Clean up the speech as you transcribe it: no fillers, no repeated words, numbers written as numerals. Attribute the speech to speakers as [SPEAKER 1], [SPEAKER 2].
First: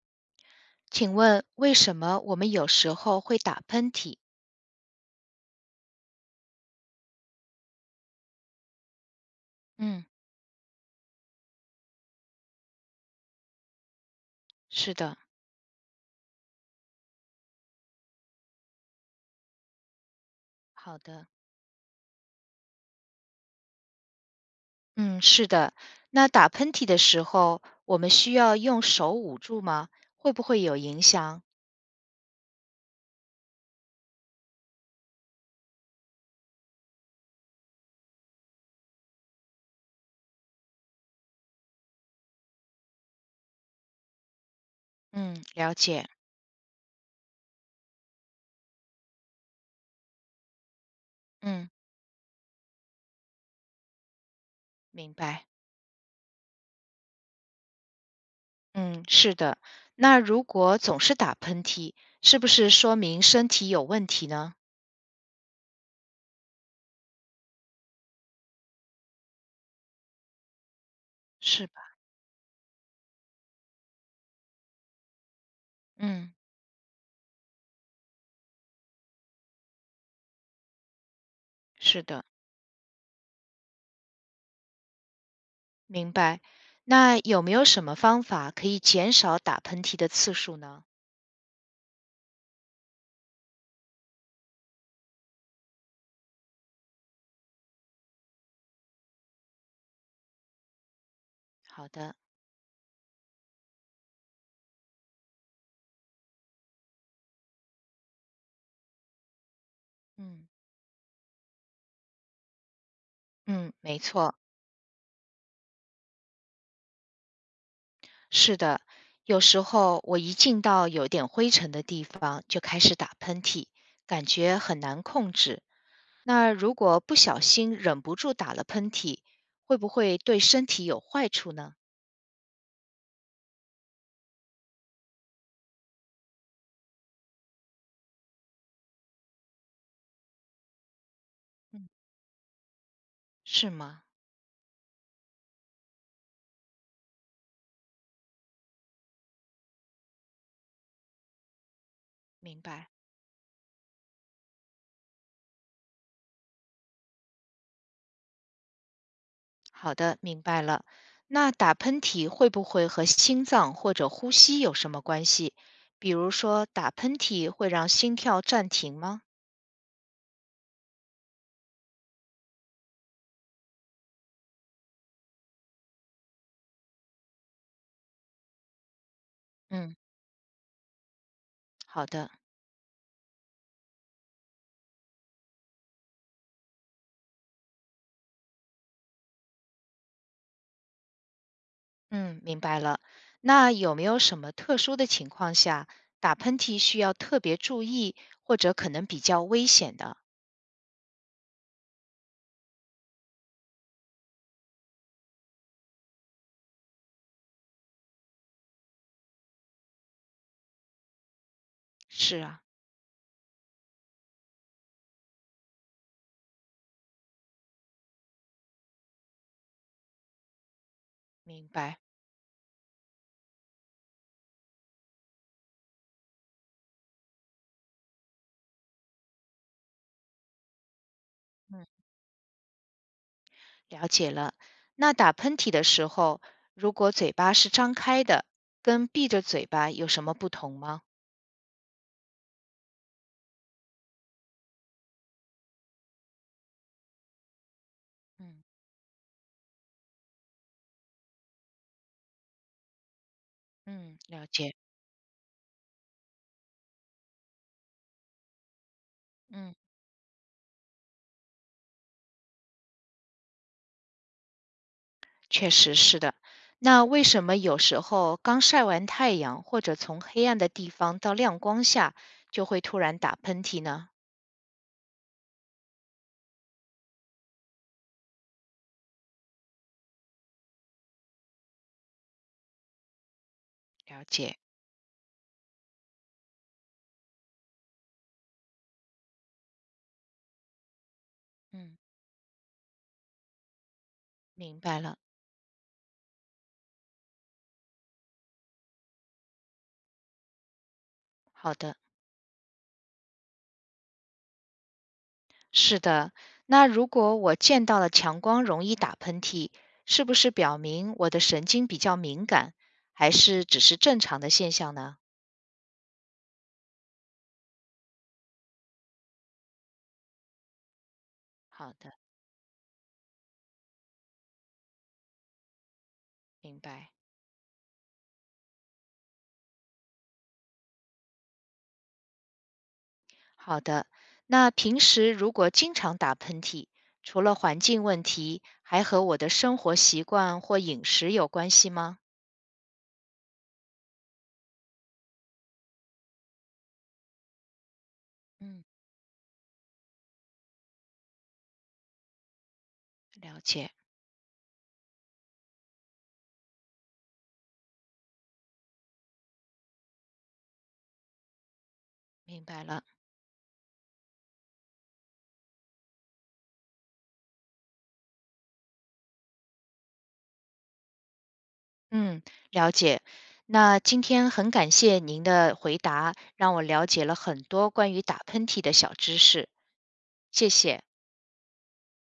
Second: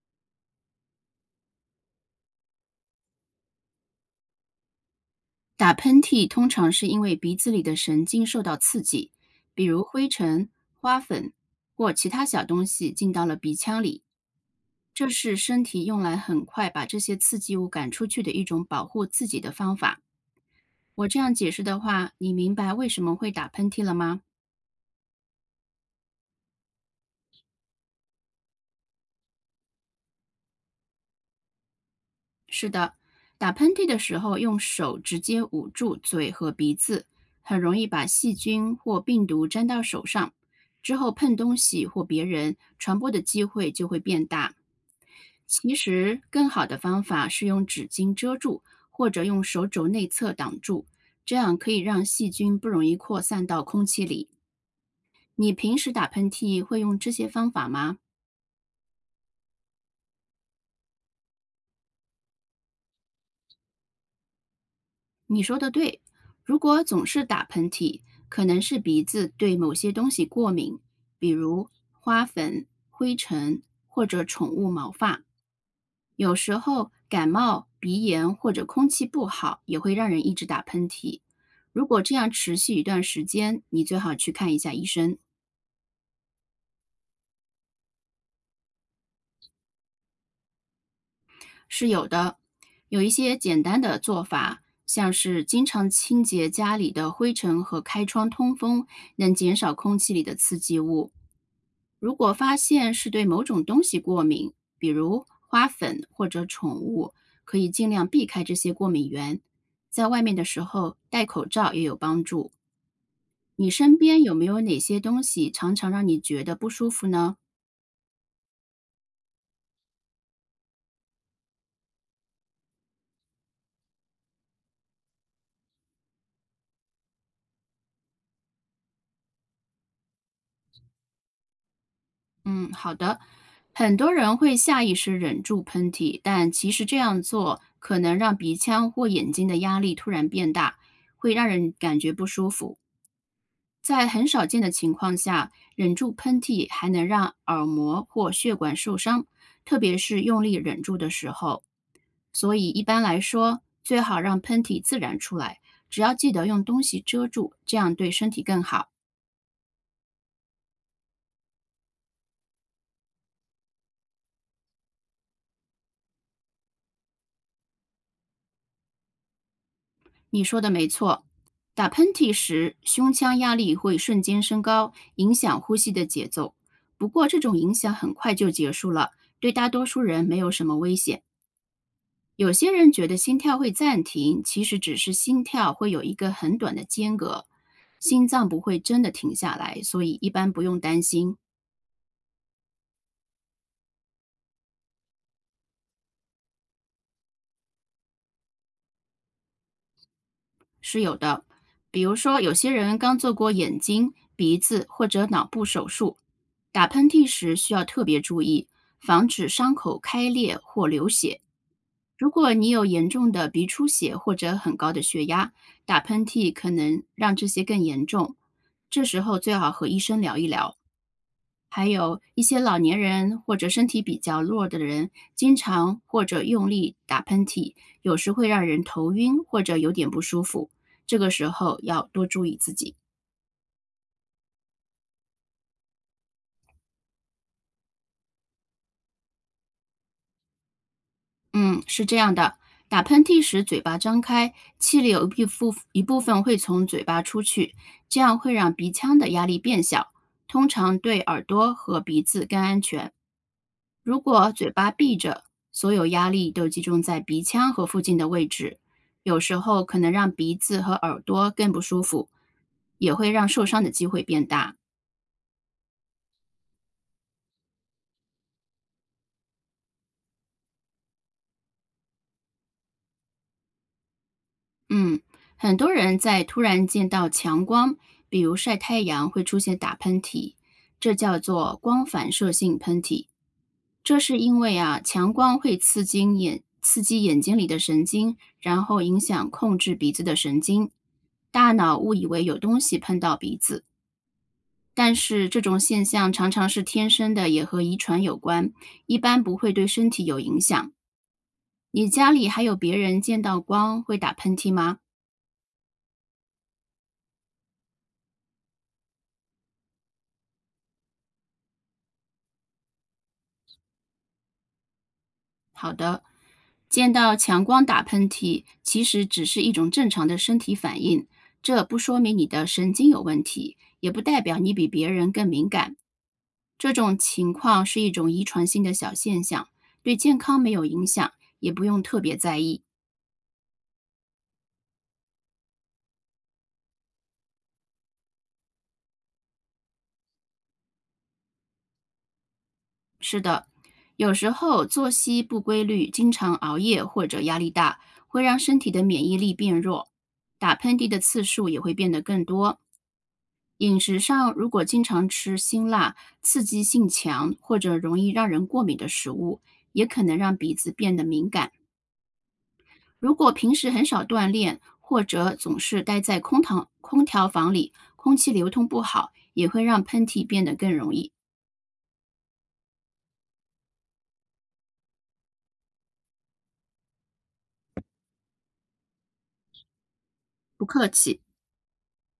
[SPEAKER 1] 请问为什么我们有时候会打喷嚏？
[SPEAKER 2] 打喷嚏通常是因为鼻子里的神经受到刺激，比如
[SPEAKER 1] 嗯，
[SPEAKER 2] 灰尘、花粉或其他小东西进到了鼻腔里，
[SPEAKER 1] 是
[SPEAKER 2] 这
[SPEAKER 1] 的，
[SPEAKER 2] 是身体用来很快把这些刺激物赶出去的一种保护自己的方法。
[SPEAKER 1] 好
[SPEAKER 2] 我这
[SPEAKER 1] 的，
[SPEAKER 2] 样解释的话，你明白为什么会打喷嚏了吗？
[SPEAKER 1] 嗯，是的。那打喷嚏的时候，我们需要用手捂住吗？会不会有影响？
[SPEAKER 2] 是的，打喷嚏的时候用手直接捂住嘴和鼻子，很容易把细菌或病毒粘到手上，之后碰东西或别人，传播的机会就会变大。
[SPEAKER 1] 嗯，了
[SPEAKER 2] 其
[SPEAKER 1] 解，
[SPEAKER 2] 实，更好的方法是用纸巾遮住，或者用手肘内侧挡住，这样
[SPEAKER 1] 嗯，
[SPEAKER 2] 可以让细菌不容易扩散到空气里。
[SPEAKER 1] 明白，
[SPEAKER 2] 你平时打喷嚏会用这些方法吗？
[SPEAKER 1] 嗯，是的。那如果总是打喷嚏，是不是说明身体有问题呢？
[SPEAKER 2] 你说的对，如果总是打喷嚏，可能是鼻子对某些东西过敏，比
[SPEAKER 1] 是
[SPEAKER 2] 如
[SPEAKER 1] 吧？
[SPEAKER 2] 花粉、灰尘或者宠物毛发。
[SPEAKER 1] 嗯，
[SPEAKER 2] 有时候感冒、鼻炎或者空气不好也会让人一直打喷嚏。如果
[SPEAKER 1] 是
[SPEAKER 2] 这
[SPEAKER 1] 的，
[SPEAKER 2] 样持续一段时间，你最好去看一下医生。
[SPEAKER 1] 明白。那有没有什么方法可以减少打喷嚏的次数呢？
[SPEAKER 2] 是有的，有一些简单的做法，像是经常清洁家里的灰尘和开窗通风，能减少空气里的刺激物。
[SPEAKER 1] 好
[SPEAKER 2] 如
[SPEAKER 1] 的，
[SPEAKER 2] 果发现是对某种东西过敏，比如花粉或者宠物，可以尽量避开这些过敏源。在外面的
[SPEAKER 1] 嗯。
[SPEAKER 2] 时候，戴口罩也有帮助。你
[SPEAKER 1] 嗯，
[SPEAKER 2] 身
[SPEAKER 1] 没
[SPEAKER 2] 边有
[SPEAKER 1] 错，
[SPEAKER 2] 没有哪些东西常常让你觉得不舒服呢？
[SPEAKER 1] 是的。有时候我一进到有点灰尘的地方，就开始打喷嚏，感觉很难控制。那如果不小心忍不住打了喷嚏，会不会对身体有坏处呢？
[SPEAKER 2] 嗯，好的。很多人会下意识忍住喷嚏，但其实这样做可能让鼻腔或眼睛的压力突然变大，会让人
[SPEAKER 1] 嗯，
[SPEAKER 2] 感觉不舒服。
[SPEAKER 1] 是吗？
[SPEAKER 2] 在很少见的情况下，忍住喷嚏还能让耳膜或血管受伤，特别是用力忍住的时候。所
[SPEAKER 1] 明
[SPEAKER 2] 以一
[SPEAKER 1] 白。
[SPEAKER 2] 般来说，最好让喷嚏自然出来，只要记得用东西遮住，这样对身体更好。
[SPEAKER 1] 好的，明白了。那打喷嚏会不会和心脏或者呼吸有什么关系？比如说，打喷嚏会让心跳暂停吗？
[SPEAKER 2] 你说的没错，打喷嚏时胸腔压力会瞬间升高，影响呼吸的节奏。不过这种影响很快就结束了，对大多
[SPEAKER 1] 嗯，
[SPEAKER 2] 数人没有什么危险。
[SPEAKER 1] 好的。
[SPEAKER 2] 有些人觉得心跳会暂停，其实只是心跳会有一个很短的间隔，心脏不会真的停下来，所以一般不用担心。
[SPEAKER 1] 嗯，明白了。那有没有什么特殊的情况下，打喷嚏需要特别注意，或者可能比较危险的？
[SPEAKER 2] 是有的，比如说有些人刚做过眼睛、鼻子或者脑部手术，打喷嚏时需要特别注意，防止伤口开裂或流血。如
[SPEAKER 1] 是
[SPEAKER 2] 果
[SPEAKER 1] 啊，
[SPEAKER 2] 你有严重的鼻出血或者很高的血压，打喷嚏可能让这些更严重，这时候最好和医生聊一聊。
[SPEAKER 1] 明
[SPEAKER 2] 还
[SPEAKER 1] 白，
[SPEAKER 2] 有一些老年人或者身体比较弱的人，经常或者用力打喷嚏，有时会让人头晕或者有点不舒服。这个时候
[SPEAKER 1] 嗯，
[SPEAKER 2] 要多注意自己。
[SPEAKER 1] 了解了。那打喷嚏的时候，如果嘴巴是张开的，跟闭着嘴巴有什么不同吗？
[SPEAKER 2] 嗯，是这样的，打喷嚏时嘴巴张开，气流一部分会从嘴巴出去，这样会
[SPEAKER 1] 嗯
[SPEAKER 2] 让鼻腔的压力变小，通常对耳朵和鼻子更安全。
[SPEAKER 1] 嗯，
[SPEAKER 2] 如
[SPEAKER 1] 了
[SPEAKER 2] 果嘴
[SPEAKER 1] 解，
[SPEAKER 2] 巴闭着，所有压力都集中在鼻腔和附近的位置，有时
[SPEAKER 1] 嗯，
[SPEAKER 2] 候可能让鼻子和耳朵更不舒服，也会让受伤的机会变大。
[SPEAKER 1] 确实是的。那为什么有时候刚晒完太阳，或者从黑暗的地方到亮光下，就会突然打喷嚏呢？
[SPEAKER 2] 嗯，很多人在突然见到强光，比如晒太阳，会出现打喷嚏，这叫做光反射性喷嚏。这
[SPEAKER 1] 了
[SPEAKER 2] 是
[SPEAKER 1] 解，
[SPEAKER 2] 因为啊，强光会刺激眼睛里的神经，然后影响控制鼻子的神经，大脑
[SPEAKER 1] 嗯。
[SPEAKER 2] 误以为有东西碰到鼻子。
[SPEAKER 1] 明白
[SPEAKER 2] 但
[SPEAKER 1] 了，
[SPEAKER 2] 是这种现象常常是天生的，也和遗传有关，一般不会对身体有影响。
[SPEAKER 1] 好的，
[SPEAKER 2] 你家里还有别人见到光会打喷嚏吗？
[SPEAKER 1] 是的。那如果我见到了强光容易打喷嚏，是不是表明我的神经比较敏感，还是只是正常的现象呢？
[SPEAKER 2] 好的，见到强光打喷嚏其实只是一种正常的身体反应，这
[SPEAKER 1] 好
[SPEAKER 2] 不
[SPEAKER 1] 的，
[SPEAKER 2] 说明你的神经有问题，也不代表你比别人更敏感。
[SPEAKER 1] 明
[SPEAKER 2] 这
[SPEAKER 1] 白。
[SPEAKER 2] 种情况是一种遗传性的小现象，对健康没有影响，也不用特别在意。
[SPEAKER 1] 好的，那平时如果经常打喷嚏，除了环境问题，还和我的生活习惯或饮食有关系吗？
[SPEAKER 2] 是的，有时候作息不规律、经常熬夜或者压力大，会让身
[SPEAKER 1] 嗯，
[SPEAKER 2] 体的免疫力变弱，打喷嚏的次数也会变得更多。
[SPEAKER 1] 了解，
[SPEAKER 2] 饮食上如果经常吃辛辣、刺激性强或者容易让人过敏的食物，也可能让鼻子变得敏感。
[SPEAKER 1] 明白了。
[SPEAKER 2] 如果平时很少锻炼，或者总是待在空调房里，空气流通不好，也会让喷嚏变得更容易。
[SPEAKER 1] 嗯，了解。那今天很感谢您的回答，让我了解了很多关于打喷嚏的小知识，谢
[SPEAKER 2] 不
[SPEAKER 1] 谢。
[SPEAKER 2] 客气。